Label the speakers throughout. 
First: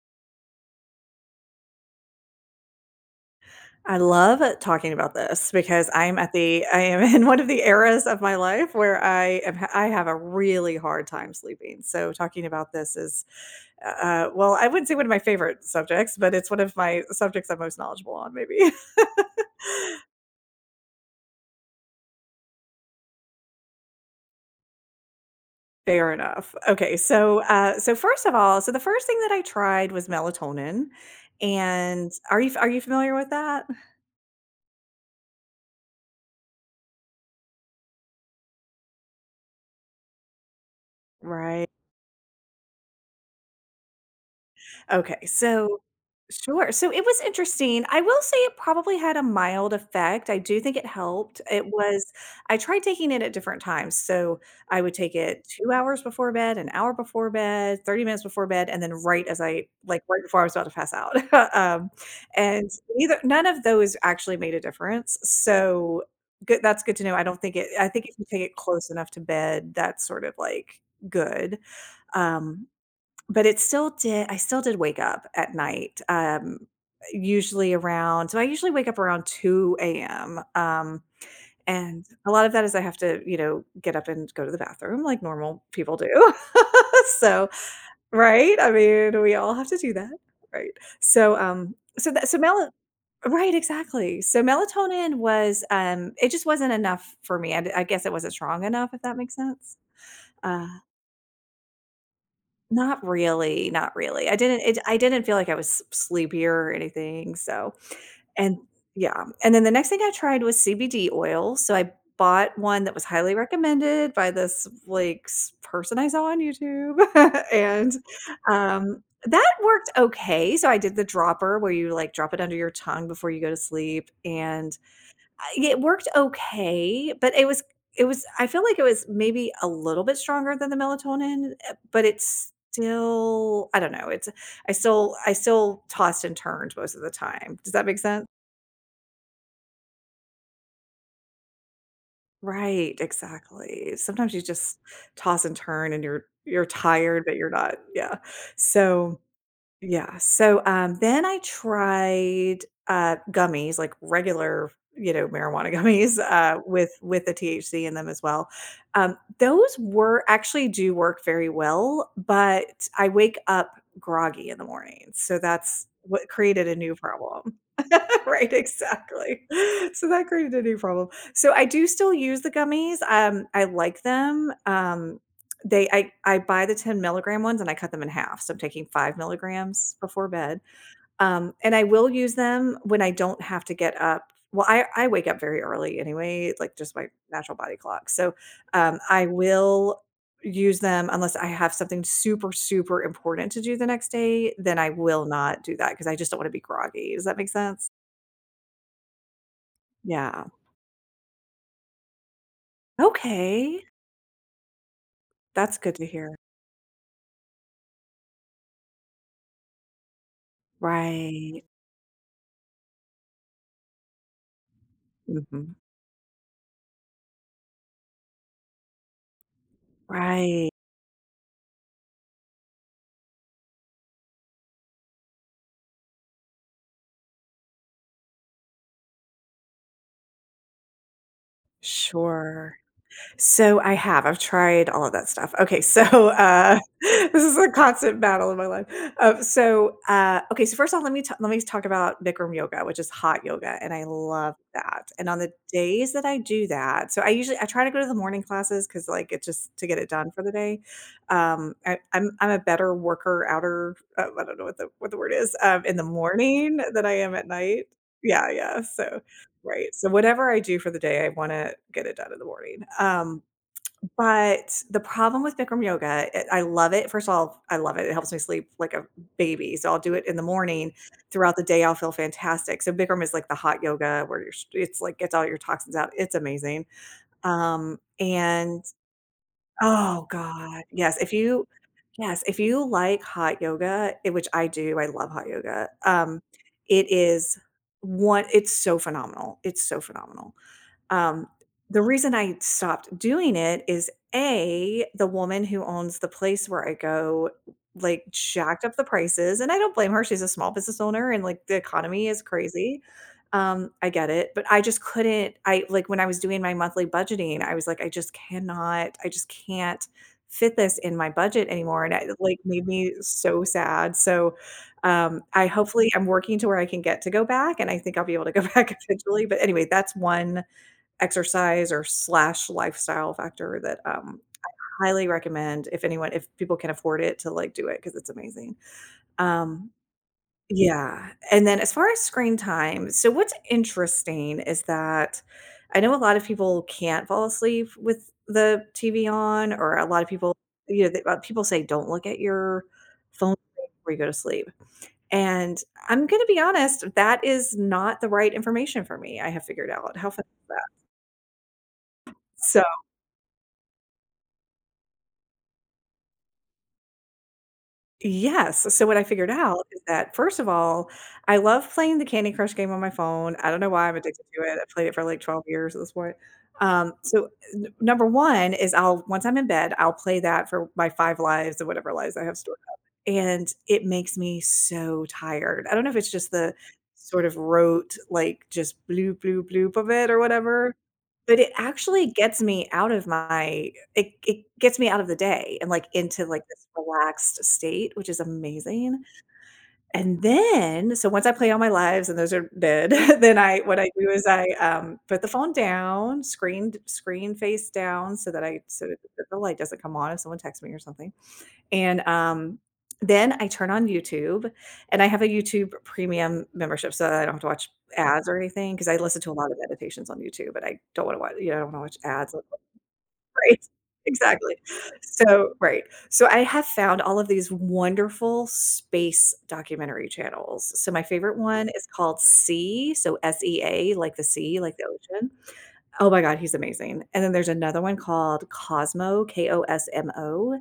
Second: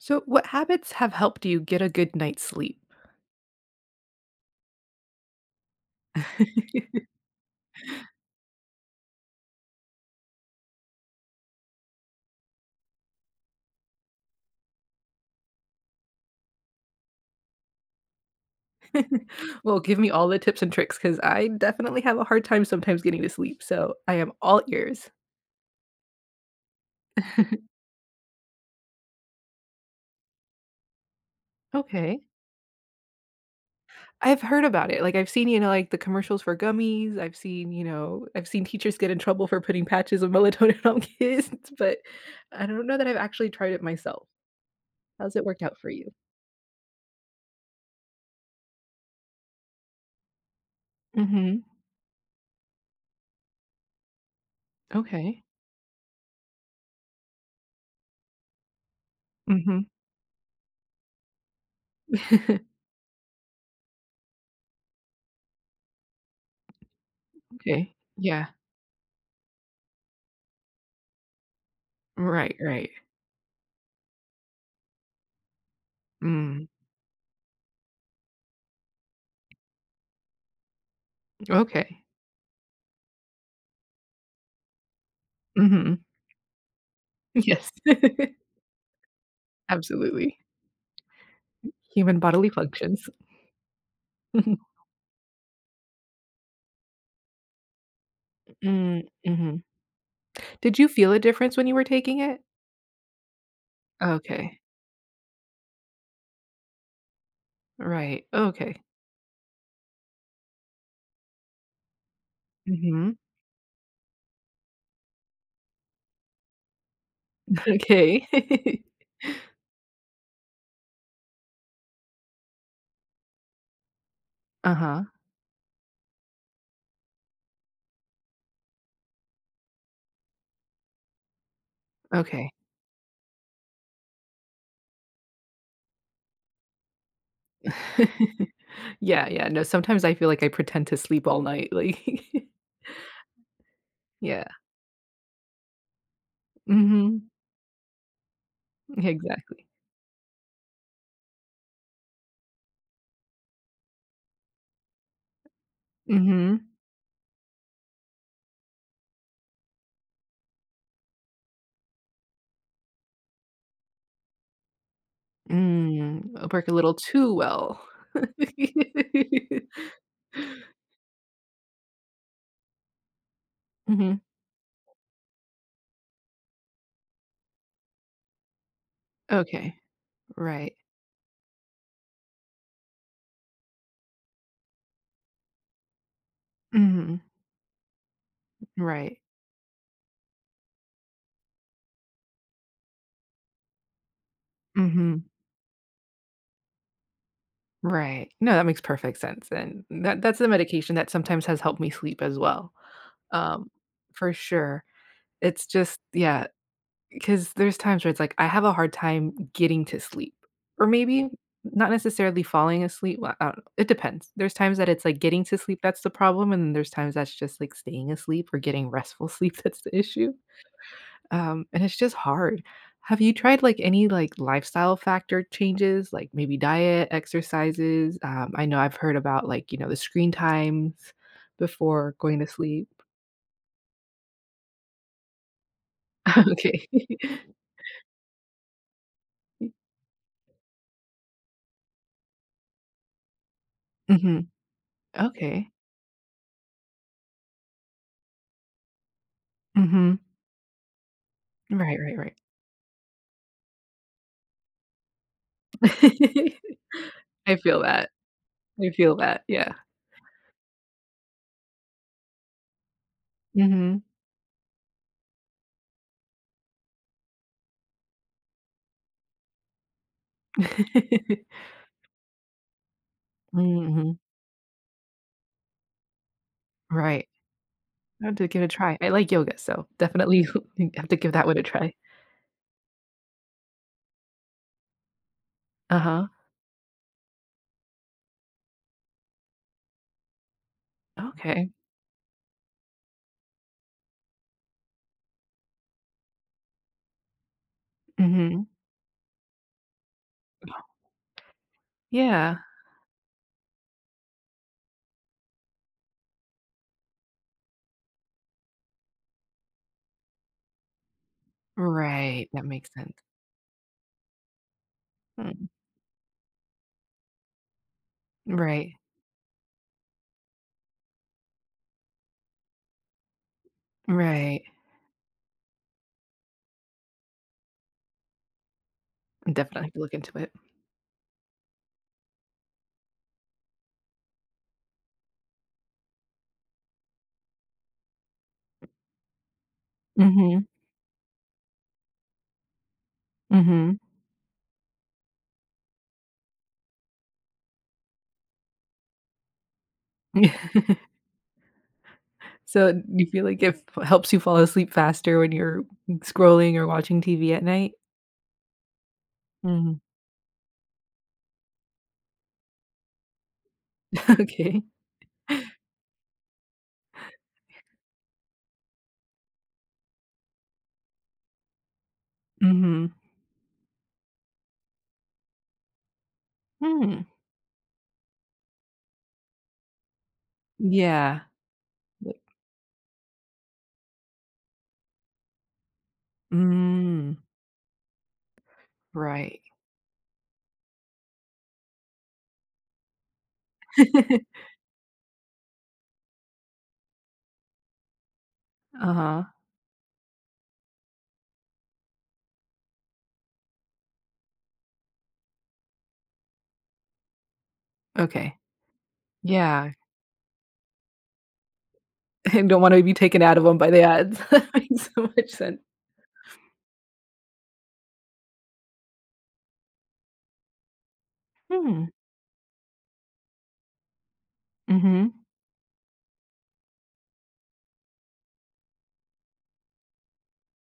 Speaker 1: So, what habits have helped you get a good night's sleep?
Speaker 2: I love talking about this because I'm at the I am in one of the eras of my life where I have a really hard time sleeping, so talking about this is, well, I wouldn't say one of my favorite subjects, but it's one of my subjects I'm most knowledgeable on maybe.
Speaker 1: Give me all the tips and tricks because I definitely have a hard time sometimes getting to sleep. So, I am all ears.
Speaker 2: Fair enough. Okay, so, uh, so first of all so the first thing that I tried was melatonin, and
Speaker 1: Okay.
Speaker 2: are you familiar with that?
Speaker 1: I've heard about it, like, I've seen, like, the commercials for gummies, I've seen, I've seen teachers get in trouble for putting patches of melatonin on kids,
Speaker 2: Right.
Speaker 1: but I don't know that I've actually tried it myself.
Speaker 2: Okay,
Speaker 1: How's it worked out
Speaker 2: so
Speaker 1: for you?
Speaker 2: sure. So it was interesting. I will say it probably had a mild effect. I do think it helped.
Speaker 1: Mhm.
Speaker 2: It was I tried taking it at different times. So I would take
Speaker 1: Okay.
Speaker 2: it 2 hours before bed, an hour before bed, 30 minutes before bed, and then
Speaker 1: Mhm.
Speaker 2: right before I was about to pass out. Um, and neither none of those actually made a difference. So good, that's good to know. I
Speaker 1: Okay.
Speaker 2: think if you take
Speaker 1: Yeah.
Speaker 2: it close enough to bed, that's sort of like good.
Speaker 1: Right,
Speaker 2: Um,
Speaker 1: right.
Speaker 2: but it still did I still did wake up at night,
Speaker 1: Mm.
Speaker 2: usually around so I usually wake up around 2 a.m.,
Speaker 1: Okay.
Speaker 2: and a lot of that is I have to, you know, get up and go to the bathroom like normal people
Speaker 1: Mhm.
Speaker 2: do. So
Speaker 1: Yes.
Speaker 2: right? I mean, we all have to do that,
Speaker 1: Absolutely.
Speaker 2: right? So, so
Speaker 1: Human
Speaker 2: that so
Speaker 1: bodily
Speaker 2: melo
Speaker 1: functions.
Speaker 2: right, exactly. So melatonin was, it just wasn't enough for me. I guess it wasn't strong enough, if
Speaker 1: Mm.
Speaker 2: that makes
Speaker 1: Mhm.
Speaker 2: sense. Uh,
Speaker 1: Did you feel a difference when you were taking it?
Speaker 2: not really, not really.
Speaker 1: Okay.
Speaker 2: I didn't feel like I was s sleepier or anything, so
Speaker 1: Right.
Speaker 2: and
Speaker 1: Okay.
Speaker 2: yeah. And then the next thing I tried was CBD oil, so I bought one that was
Speaker 1: Mhm.
Speaker 2: highly recommended by this, like, s person I saw on YouTube, and,
Speaker 1: Okay.
Speaker 2: that worked okay. So I did the dropper where you, like, drop it under your tongue before you go to sleep, and
Speaker 1: Uh-huh,
Speaker 2: it worked okay, but it was I feel like it was maybe a little bit stronger than the melatonin, eh, but
Speaker 1: okay.
Speaker 2: it's still I don't know, it's I still tossed and turned most of the time. Does that make sense?
Speaker 1: Yeah, yeah, no, sometimes I feel like I pretend to sleep all night, like
Speaker 2: Right, exactly. Sometimes you
Speaker 1: yeah,
Speaker 2: just toss and turn and you're tired,
Speaker 1: mhm,
Speaker 2: but you're not, yeah. So
Speaker 1: exactly.
Speaker 2: yeah, so, then I tried, gummies, like regular, you know, marijuana gummies,
Speaker 1: Mhm.
Speaker 2: with the THC in them as well. Those were actually do work very well, but I wake up groggy in the morning, so that's what
Speaker 1: Mm, I
Speaker 2: created
Speaker 1: work a
Speaker 2: a
Speaker 1: little
Speaker 2: new
Speaker 1: too
Speaker 2: problem.
Speaker 1: well.
Speaker 2: Right, exactly. So that created a new problem. So I do still use the gummies, I like
Speaker 1: Mhm,
Speaker 2: them, they I buy the 10 milligram ones and I cut them in half, so I'm taking 5
Speaker 1: okay,
Speaker 2: milligrams before bed,
Speaker 1: right.
Speaker 2: and I will use them when I don't have to get up. Well, I wake up very early anyway, like, just my
Speaker 1: Mhm,
Speaker 2: natural body clock, so,
Speaker 1: right.
Speaker 2: I will use them unless I have something super, super important to do the next day. Then I will
Speaker 1: Mhm,
Speaker 2: not do that because I just don't wanna be groggy. Does that make sense?
Speaker 1: right. No, that makes perfect sense, and that's
Speaker 2: Yeah.
Speaker 1: the medication that sometimes has helped me sleep as well, um,
Speaker 2: Okay.
Speaker 1: for sure. It's
Speaker 2: That's good
Speaker 1: just
Speaker 2: to hear.
Speaker 1: yeah, 'cause there's times where it's like, I have a hard time getting to sleep, or maybe
Speaker 2: Right.
Speaker 1: not necessarily falling asleep, well, I don't know, it depends. There's times that it's, like, getting to
Speaker 2: Mhm.
Speaker 1: sleep that's the problem, and then there's times that's just, like, staying asleep or getting restful sleep that's the issue,
Speaker 2: Right.
Speaker 1: and it's just hard. Have you tried, like, any, like, lifestyle factor changes, like, maybe diet, exercises? I know I've heard about, like, the screen times before going to
Speaker 2: Sure.
Speaker 1: sleep.
Speaker 2: So I've tried all of that stuff. Okay, so,
Speaker 1: Okay.
Speaker 2: this is a constant battle in my life. So first off, let me talk about Bikram yoga, which is hot yoga, and I
Speaker 1: Mhm.
Speaker 2: love that, and on the
Speaker 1: Okay.
Speaker 2: days that I do that, so I usually I try to go to the morning classes because, like, it just to get it
Speaker 1: Mhm.
Speaker 2: done for the day. I
Speaker 1: Right, right,
Speaker 2: I'm
Speaker 1: right.
Speaker 2: I'm a better worker outer, I don't know what the word is, in the morning than I am at
Speaker 1: I feel
Speaker 2: night.
Speaker 1: that.
Speaker 2: Yeah, yeah,
Speaker 1: I feel
Speaker 2: so
Speaker 1: that, yeah.
Speaker 2: right, so whatever I do for the day, I wanna get it done in the morning, um,
Speaker 1: Mhm.
Speaker 2: but the problem with Bikram yoga, it I love it. First of all, I love it. It helps me sleep like a baby, so I'll do it in the morning.
Speaker 1: Mhm.
Speaker 2: Throughout the day, I'll feel fantastic. So Bikram is like the hot yoga where you're sh it's like gets all your toxins out. It's amazing.
Speaker 1: Right. I have to give it a
Speaker 2: And
Speaker 1: try. I like yoga, so
Speaker 2: oh
Speaker 1: definitely
Speaker 2: god,
Speaker 1: have to give that one a try.
Speaker 2: yes, if you like hot yoga, eh, which I do, I love hot yoga.
Speaker 1: Uh-huh.
Speaker 2: It is one it's so phenomenal. It's so phenomenal. Um,
Speaker 1: Okay.
Speaker 2: the reason I stopped doing it is A, the woman who owns the place where I go, like,
Speaker 1: Mhm.
Speaker 2: jacked up the prices, and I don't blame her, she's a small business owner and, like, the economy is
Speaker 1: Yeah.
Speaker 2: crazy. I get it, but I just couldn't I, like, when I was doing my monthly budgeting, I was like, "I just cannot, I just can't fit this in my budget anymore," and it,
Speaker 1: Right,
Speaker 2: like,
Speaker 1: that
Speaker 2: made
Speaker 1: makes
Speaker 2: me
Speaker 1: sense.
Speaker 2: so sad. So, I
Speaker 1: Mm.
Speaker 2: hopefully I'm working to where I can get to go back, and I think I'll be able to go back
Speaker 1: Right.
Speaker 2: eventually, but anyway, that's one exercise or slash lifestyle factor that,
Speaker 1: Right.
Speaker 2: highly recommend if anyone if people can afford it to, like, do it because it's amazing.
Speaker 1: I definitely
Speaker 2: Um,
Speaker 1: have to look into it.
Speaker 2: yeah, and then as far as screen time, so what's interesting is that I know a lot of people can't fall asleep with the TV on, or a lot of people,
Speaker 1: Mhm.
Speaker 2: you know, they people say, "Don't look at your phone
Speaker 1: Mhm.
Speaker 2: before you go to sleep," and I'm gonna be honest, that is not the right information for me, I have figured out. How fun is that? So,
Speaker 1: So, do you feel like it f helps you fall asleep faster when you're scrolling or watching TV at night?
Speaker 2: yes, so what I figured out
Speaker 1: Mhm.
Speaker 2: is that, first of all, I love playing the Candy Crush game on my phone, I don't know why I'm addicted to it,
Speaker 1: Okay.
Speaker 2: I played it for, like, 12 years at this point. So, n number 1 is I'll once I'm in bed, I'll play that for my 5 lives or whatever lives I have
Speaker 1: Mhm.
Speaker 2: stored up,
Speaker 1: Hmm, okay.
Speaker 2: and it makes me so tired. I don't know if it's just the
Speaker 1: Hmm.
Speaker 2: sort of rote, like, just bloop, bloop, bloop of it or whatever,
Speaker 1: Yeah.
Speaker 2: but it actually
Speaker 1: Like
Speaker 2: gets me out of my it gets me out of the day and, like, into, like, this
Speaker 1: mm,
Speaker 2: relaxed state, which is amazing.
Speaker 1: right.
Speaker 2: And then, so once I play all my lives and those are dead, then I what I do is put the phone down, screen face down so that
Speaker 1: Uh-huh.
Speaker 2: the light doesn't come on if someone texts me or something. And, then I turn on YouTube, and I have a YouTube Premium membership so that I don't have to watch ads or
Speaker 1: Okay.
Speaker 2: anything. Because I listen to a lot of
Speaker 1: Yeah.
Speaker 2: meditations on YouTube, but I don't wanna watch, you know, I don't wanna watch ads
Speaker 1: I don't wanna be taken out of them
Speaker 2: right.
Speaker 1: by the ads. That
Speaker 2: Exactly.
Speaker 1: makes so much
Speaker 2: So
Speaker 1: sense.
Speaker 2: right. So I have found all of these wonderful space documentary channels. So my favorite one is
Speaker 1: Hmm.
Speaker 2: called SEA, so SEA, like the sea, like the
Speaker 1: Mhm.
Speaker 2: ocean. Oh my god, he's amazing. And then there's another one called Cosmo, KOSMO,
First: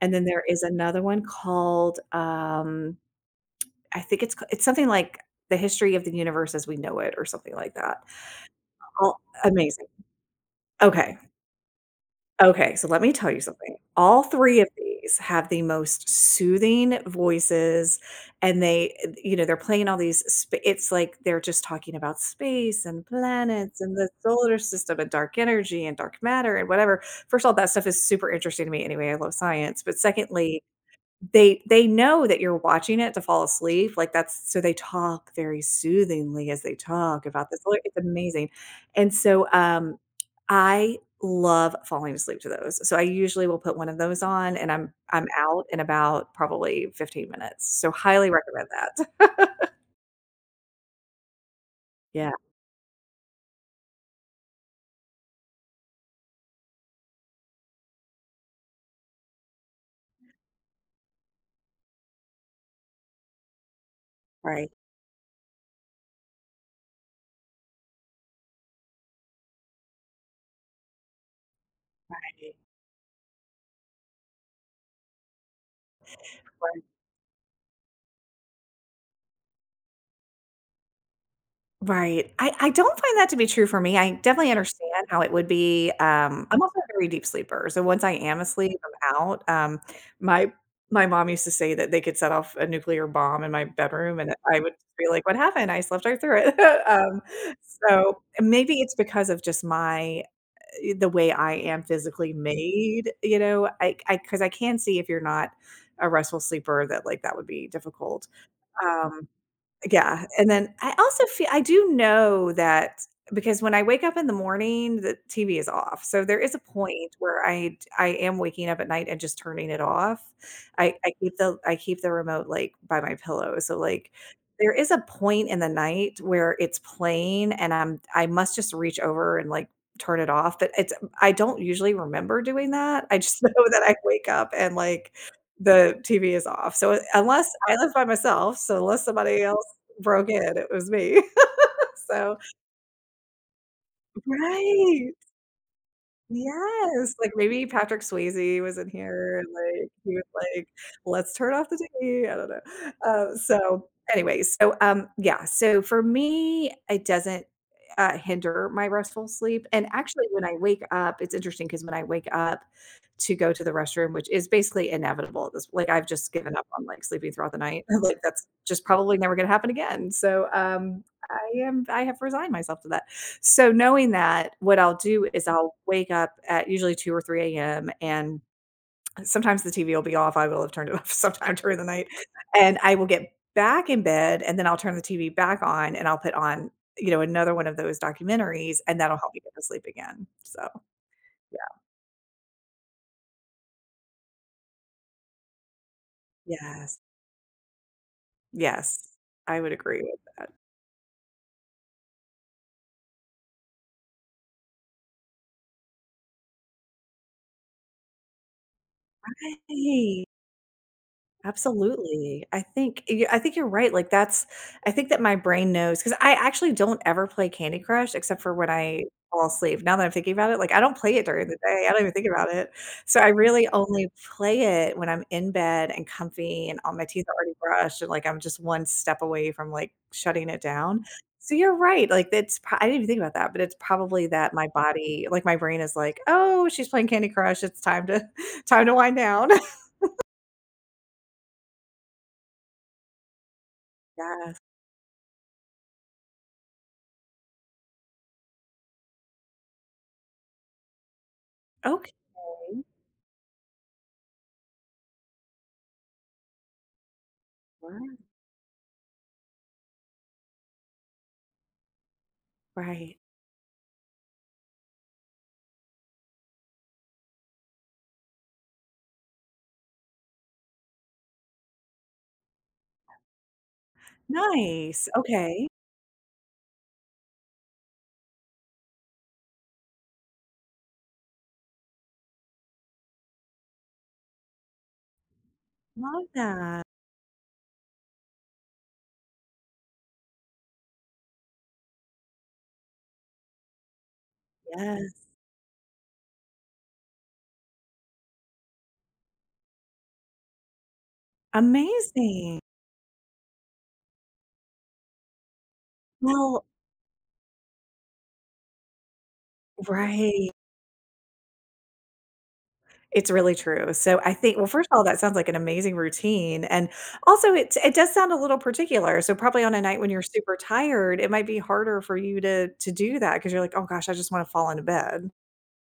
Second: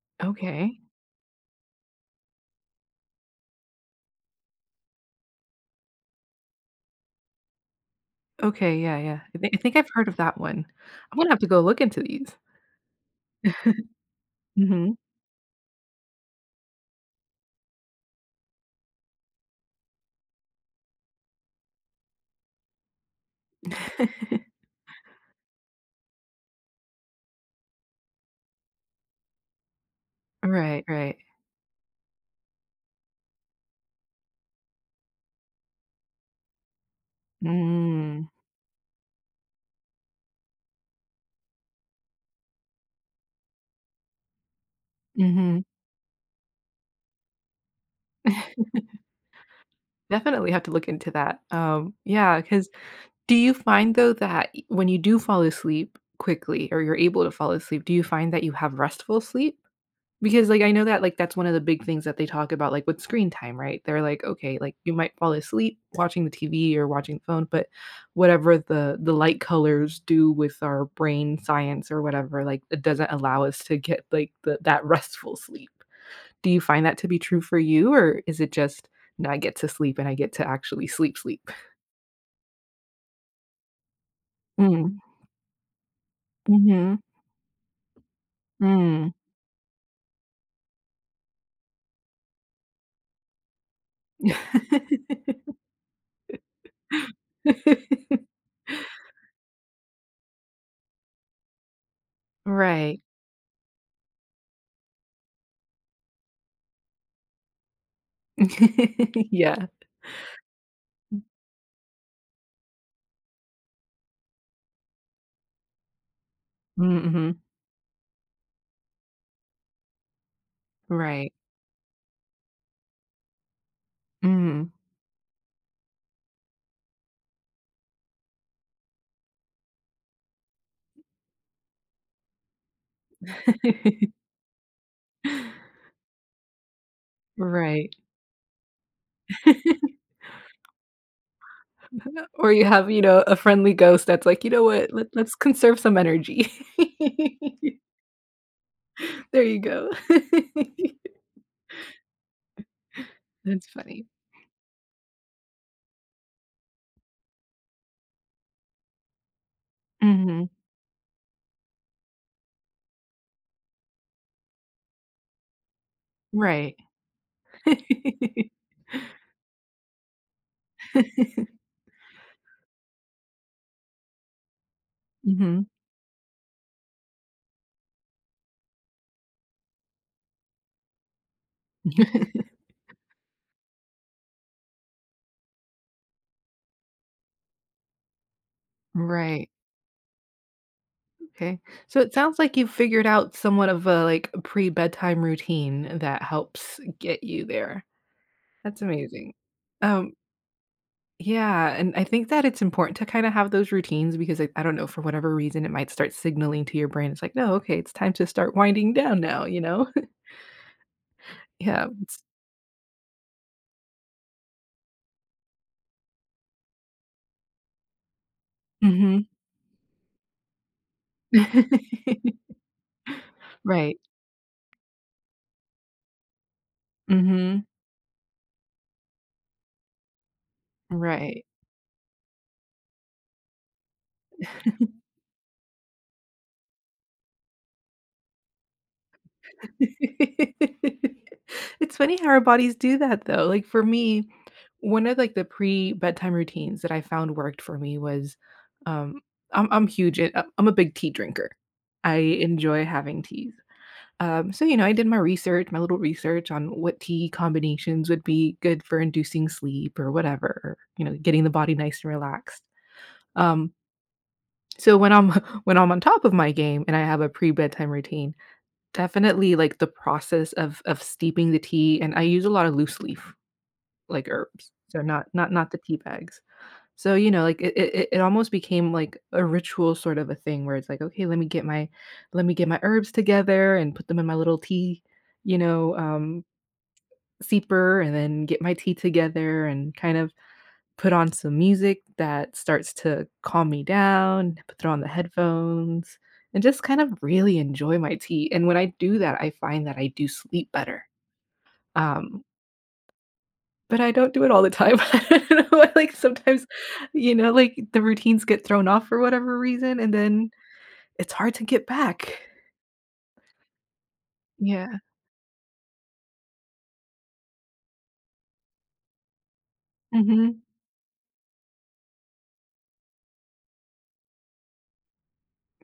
Speaker 2: and then there is
Speaker 1: Okay.
Speaker 2: another one called, I think it's something like The History of the Universe as We Know It or something like that.
Speaker 1: Okay, yeah,
Speaker 2: Oh,
Speaker 1: yeah. I think
Speaker 2: amazing.
Speaker 1: I've heard of that one. I'm
Speaker 2: Okay.
Speaker 1: gonna have to go look into these.
Speaker 2: Okay, so let me tell you something. All 3 of
Speaker 1: Mhm.
Speaker 2: these have the most soothing voices, and they, eh, you know, they're playing all these sp it's like they're just talking about space and planets and the solar system and dark energy and dark matter and whatever. First of all, that stuff is super interesting to me anyway, I love science, but secondly,
Speaker 1: Right, right.
Speaker 2: they know that you're watching it to fall asleep, like, that's so they talk very soothingly as they talk about this, like, it's
Speaker 1: Mm.
Speaker 2: amazing, and so, I love falling asleep to those, so I usually will put one of those on, and I'm
Speaker 1: Mhm.
Speaker 2: out in about probably 15 minutes, so highly recommend that.
Speaker 1: Definitely have to look into that.
Speaker 2: Yeah,
Speaker 1: Yeah, because do you find though that y- when you do fall asleep quickly or you're able to fall asleep, do you find that you have restful sleep? Because like I know that like that's one of the big things that they talk about like with screen time, right? They're like, okay,
Speaker 2: right,
Speaker 1: like you might fall asleep watching the TV or watching the phone, but whatever the light colors do with our brain science or whatever, like it doesn't allow us to get like the, that restful sleep. Do you
Speaker 2: right.
Speaker 1: find that to be true for you or is it just no, I get to sleep and I get to actually sleep sleep?
Speaker 2: Right. I don't find that to be true for me. I definitely Mm.
Speaker 1: Mm.
Speaker 2: understand how it would be, um, I'm also a
Speaker 1: Mhm.
Speaker 2: very deep sleeper, so once I am asleep,
Speaker 1: Mm.
Speaker 2: I'm out. My my mom used to say that they could set off a nuclear bomb in my bedroom, and I would be like, "What happened? I slept right through it." Um, so maybe it's because of just my, eh, the way I am physically
Speaker 1: Right.
Speaker 2: made, you know? I because I 'Cause I can see if you're not a restful sleeper that, like, that would be difficult. Um
Speaker 1: Yeah.
Speaker 2: yeah, and then I also feel I do know that because when I wake up in the morning, the TV is off, so there is a point
Speaker 1: Mhm.
Speaker 2: where I am waking up at night and just turning it off. I
Speaker 1: Right.
Speaker 2: keep the I keep the remote, like, by my pillow, so, like,
Speaker 1: Mhm.
Speaker 2: there is a point in the night where it's playing and I must just reach over and, like, turn it off, but it's I don't usually remember doing that, I just know that I wake up and, like, the TV is off, so unless I live
Speaker 1: Right.
Speaker 2: by myself, so unless somebody else broke in, it was me. So
Speaker 1: Or you have, you know, a friendly ghost that's like, "You know what?
Speaker 2: right.
Speaker 1: Let's conserve some energy."
Speaker 2: Yes, like, maybe Patrick Swayze was in here
Speaker 1: There
Speaker 2: and,
Speaker 1: you
Speaker 2: like,
Speaker 1: go.
Speaker 2: he was like, "Let's turn off the TV." I don't know. Uh,
Speaker 1: That's
Speaker 2: so
Speaker 1: funny.
Speaker 2: anyway, yeah, so for me, it doesn't, hinder my restful sleep, and actually, when
Speaker 1: Mhm.
Speaker 2: I wake up it's interesting because when I wake up to go to the restroom, which is basically inevitable at this like, I've just given up
Speaker 1: Right.
Speaker 2: on, like, sleeping throughout the night. Like, that's just probably never gonna happen again. I have resigned myself to that. So, knowing that, what I'll do is
Speaker 1: Mhm.
Speaker 2: I'll wake up at usually 2 or 3 a.m., and sometimes the TV will be off, I will have turned it off sometime during the night, and I will get back in bed, and then I'll turn the TV back on, and I'll put on, you know, another one of those documentaries, and that'll help me
Speaker 1: Right.
Speaker 2: get to sleep again. So,
Speaker 1: Okay. So it sounds like you've figured out somewhat of a, like, pre-bedtime routine that helps
Speaker 2: yes.
Speaker 1: get you there. That's
Speaker 2: Yes,
Speaker 1: amazing.
Speaker 2: I would agree
Speaker 1: Um,
Speaker 2: with that.
Speaker 1: yeah, and I think that it's important to kinda have those routines because, I don't know, for whatever reason, it might start signaling to your brain, it's like, "No, okay, it's time to start winding down now," you know?
Speaker 2: Right.
Speaker 1: Yeah, it's
Speaker 2: Absolutely. I think you're right, like, that's I think that my brain knows because I actually don't ever play Candy Crush except for when I
Speaker 1: mhm.
Speaker 2: fall asleep. Now that I'm thinking about it, like, I don't play it during the day, I don't even think about it. So, I really
Speaker 1: Right.
Speaker 2: only play it when I'm in bed and comfy and all my teeth are already
Speaker 1: Mhm.
Speaker 2: brushed and, like, I'm just 1 step away from, like, shutting it down.
Speaker 1: Right.
Speaker 2: So, you're right, like, it's pro I didn't even think about that, but it's probably that my body like, my brain is like, "Oh, she's playing Candy Crush, it's time to time to wind down."
Speaker 1: It's funny how our bodies do that though. Like for me,
Speaker 2: Yes.
Speaker 1: one of like the pre-bedtime routines that I found worked for me was, um, I'm huge in I'm a big tea drinker.
Speaker 2: Okay.
Speaker 1: I enjoy having teas. So you know, I did my research, my little research on what tea combinations
Speaker 2: Right,
Speaker 1: would be good for inducing sleep or whatever, or, you know, getting the body nice and relaxed.
Speaker 2: right.
Speaker 1: Um, so when I'm when I'm on top of my game and I have a pre-bedtime routine, definitely, like, the process of steeping the tea, and I use a lot of loose leaf, like, herbs, so
Speaker 2: Nice, okay.
Speaker 1: not the tea bags. So, you know, like, it almost became, like, a ritual sort of a thing where it's like, "Okay, let me get my herbs together and put them in my little tea, you know,
Speaker 2: Love that.
Speaker 1: siepper and then get my tea together," and kind of put on some music that starts to calm me down, put on the
Speaker 2: Yes,
Speaker 1: headphones, and just kind of really enjoy my tea, and when I do that, I find that I do sleep better, um,
Speaker 2: amazing.
Speaker 1: but I don't do it all the time. I don't know, like,
Speaker 2: Well
Speaker 1: sometimes, you know, like, the routines get thrown off for whatever reason, and
Speaker 2: right.
Speaker 1: then it's hard to get back.
Speaker 2: It's really true. So I think well, first of
Speaker 1: Yeah.
Speaker 2: all, that sounds like an amazing routine, and also it does sound a little particular, so probably on a night when you're super
Speaker 1: Mhm.
Speaker 2: tired, it might be harder for you to do that because 'cause you're like, "Oh gosh, I just wanna fall into bed."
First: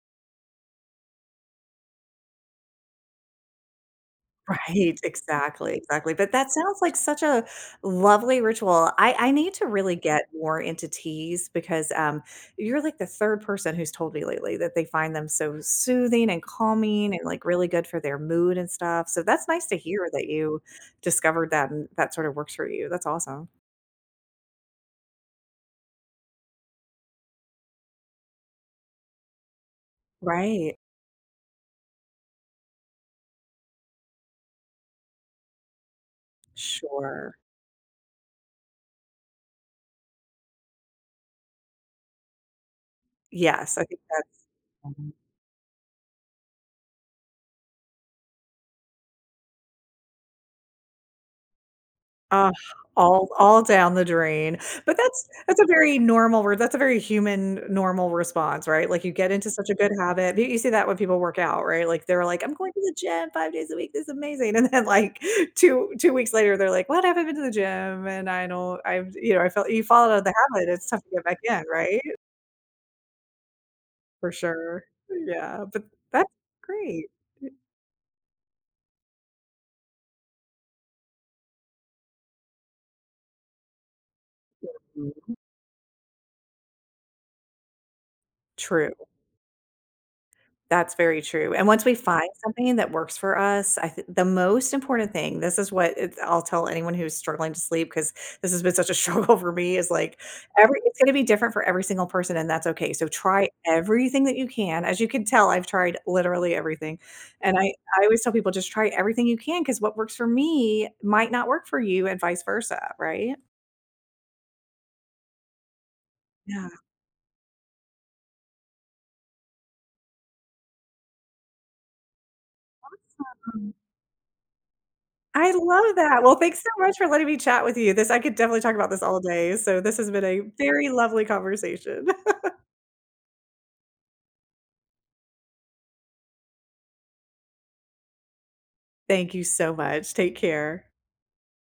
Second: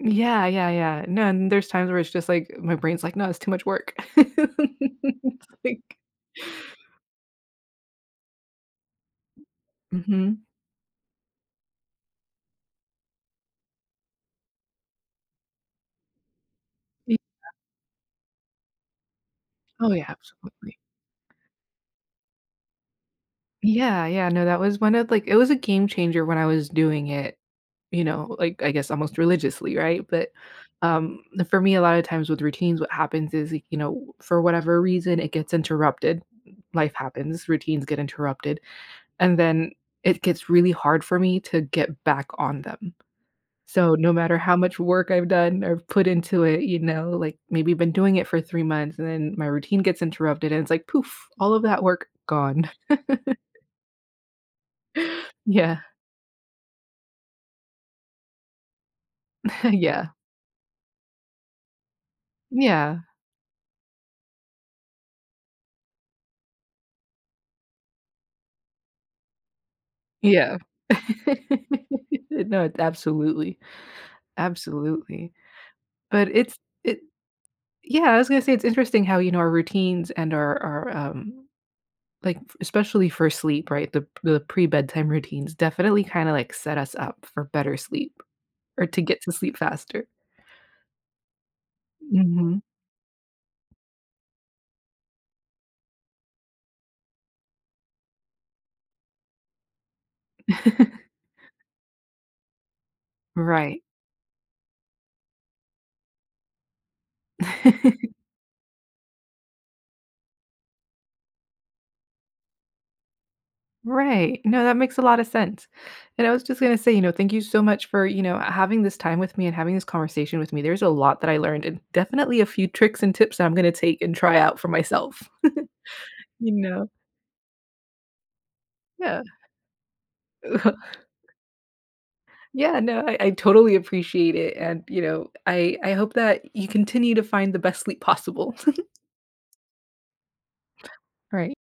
Speaker 1: Yeah, yeah, yeah. No, and there's times where it's just like my brain's like, "No, it's too much work."
Speaker 2: Right,
Speaker 1: It's
Speaker 2: exactly,
Speaker 1: like
Speaker 2: exactly, but that sounds like such a lovely ritual. I need to really get
Speaker 1: mhm.
Speaker 2: more into teas because, you're like the 3rd person who's told me lately that they find them so soothing and calming and, like, really good for their mood and stuff, so that's nice to
Speaker 1: Oh, yeah,
Speaker 2: hear that you
Speaker 1: absolutely.
Speaker 2: discovered that and that sort of works for you, that's awesome.
Speaker 1: Yeah, yeah, no, that was one of like it was a game changer when I was doing it, you know, like, I guess almost religiously, right? But,
Speaker 2: Right.
Speaker 1: um, for me, a lot of times with routines, what happens is, like, you know, for whatever reason, it gets interrupted. Life
Speaker 2: Sure.
Speaker 1: happens, routines get interrupted, and then it gets really hard for me to get back on them.
Speaker 2: Yes, I
Speaker 1: So,
Speaker 2: think
Speaker 1: no matter how much work
Speaker 2: that's
Speaker 1: I've done or put into it, you know, like, maybe been doing it for three months, and then my routine gets interrupted, and it's like, poof, all of that work
Speaker 2: ah,
Speaker 1: gone.
Speaker 2: all down the drain. But that's a
Speaker 1: Yeah,
Speaker 2: very normal re that's a very human normal response, right? Like, you get into such a good
Speaker 1: yeah.
Speaker 2: habit you see that when people work out, right? Like, they're like, "I'm going to the
Speaker 1: Yeah,
Speaker 2: gym 5 days a week, this is amazing," and then, like, 2 weeks later, they're like, "What? I haven't been to the gym, and I don't I've" you know, I felt you fall out of the
Speaker 1: yeah.
Speaker 2: habit, it's tough to get back in, right?
Speaker 1: No, it- absolutely,
Speaker 2: For sure.
Speaker 1: absolutely.
Speaker 2: Yeah, but
Speaker 1: But
Speaker 2: that's
Speaker 1: it's it
Speaker 2: great.
Speaker 1: yeah, I was gonna say it's interesting how, you know, our routines and our, like, f- especially for sleep, right? The pre-bedtime routines definitely kinda, like, set us up for better sleep or
Speaker 2: True.
Speaker 1: to get to sleep faster.
Speaker 2: That's very true, and once we find
Speaker 1: Mhm.
Speaker 2: something that works for us, I th the most important thing this is what it's I'll tell anyone who's struggling to sleep because this has been such a struggle for me is, like, every it's gonna be different for every single person, and that's okay, so try
Speaker 1: Right.
Speaker 2: everything that you can. As you can tell, I've tried literally everything, and I always tell people, "Just try everything you can because what works for me might not work for you and vice versa," right?
Speaker 1: Right. No, that makes a lot of sense. And I was just
Speaker 2: Yeah.
Speaker 1: going to say, you know, thank you so much for, you know, having this time with me and having this conversation with me. There's a lot that I learned and definitely a few tricks and tips that I'm going to take and try out for myself.
Speaker 2: I love that. Well,
Speaker 1: You
Speaker 2: thanks so
Speaker 1: know.
Speaker 2: much for letting me chat with you. This I could definitely talk about this all
Speaker 1: Yeah.
Speaker 2: day. So this has been a very lovely conversation.
Speaker 1: Yeah, no, I totally appreciate it. And, you know, I hope that you continue to find the best sleep possible.
Speaker 2: Thank you so much. Take care.
Speaker 1: Right.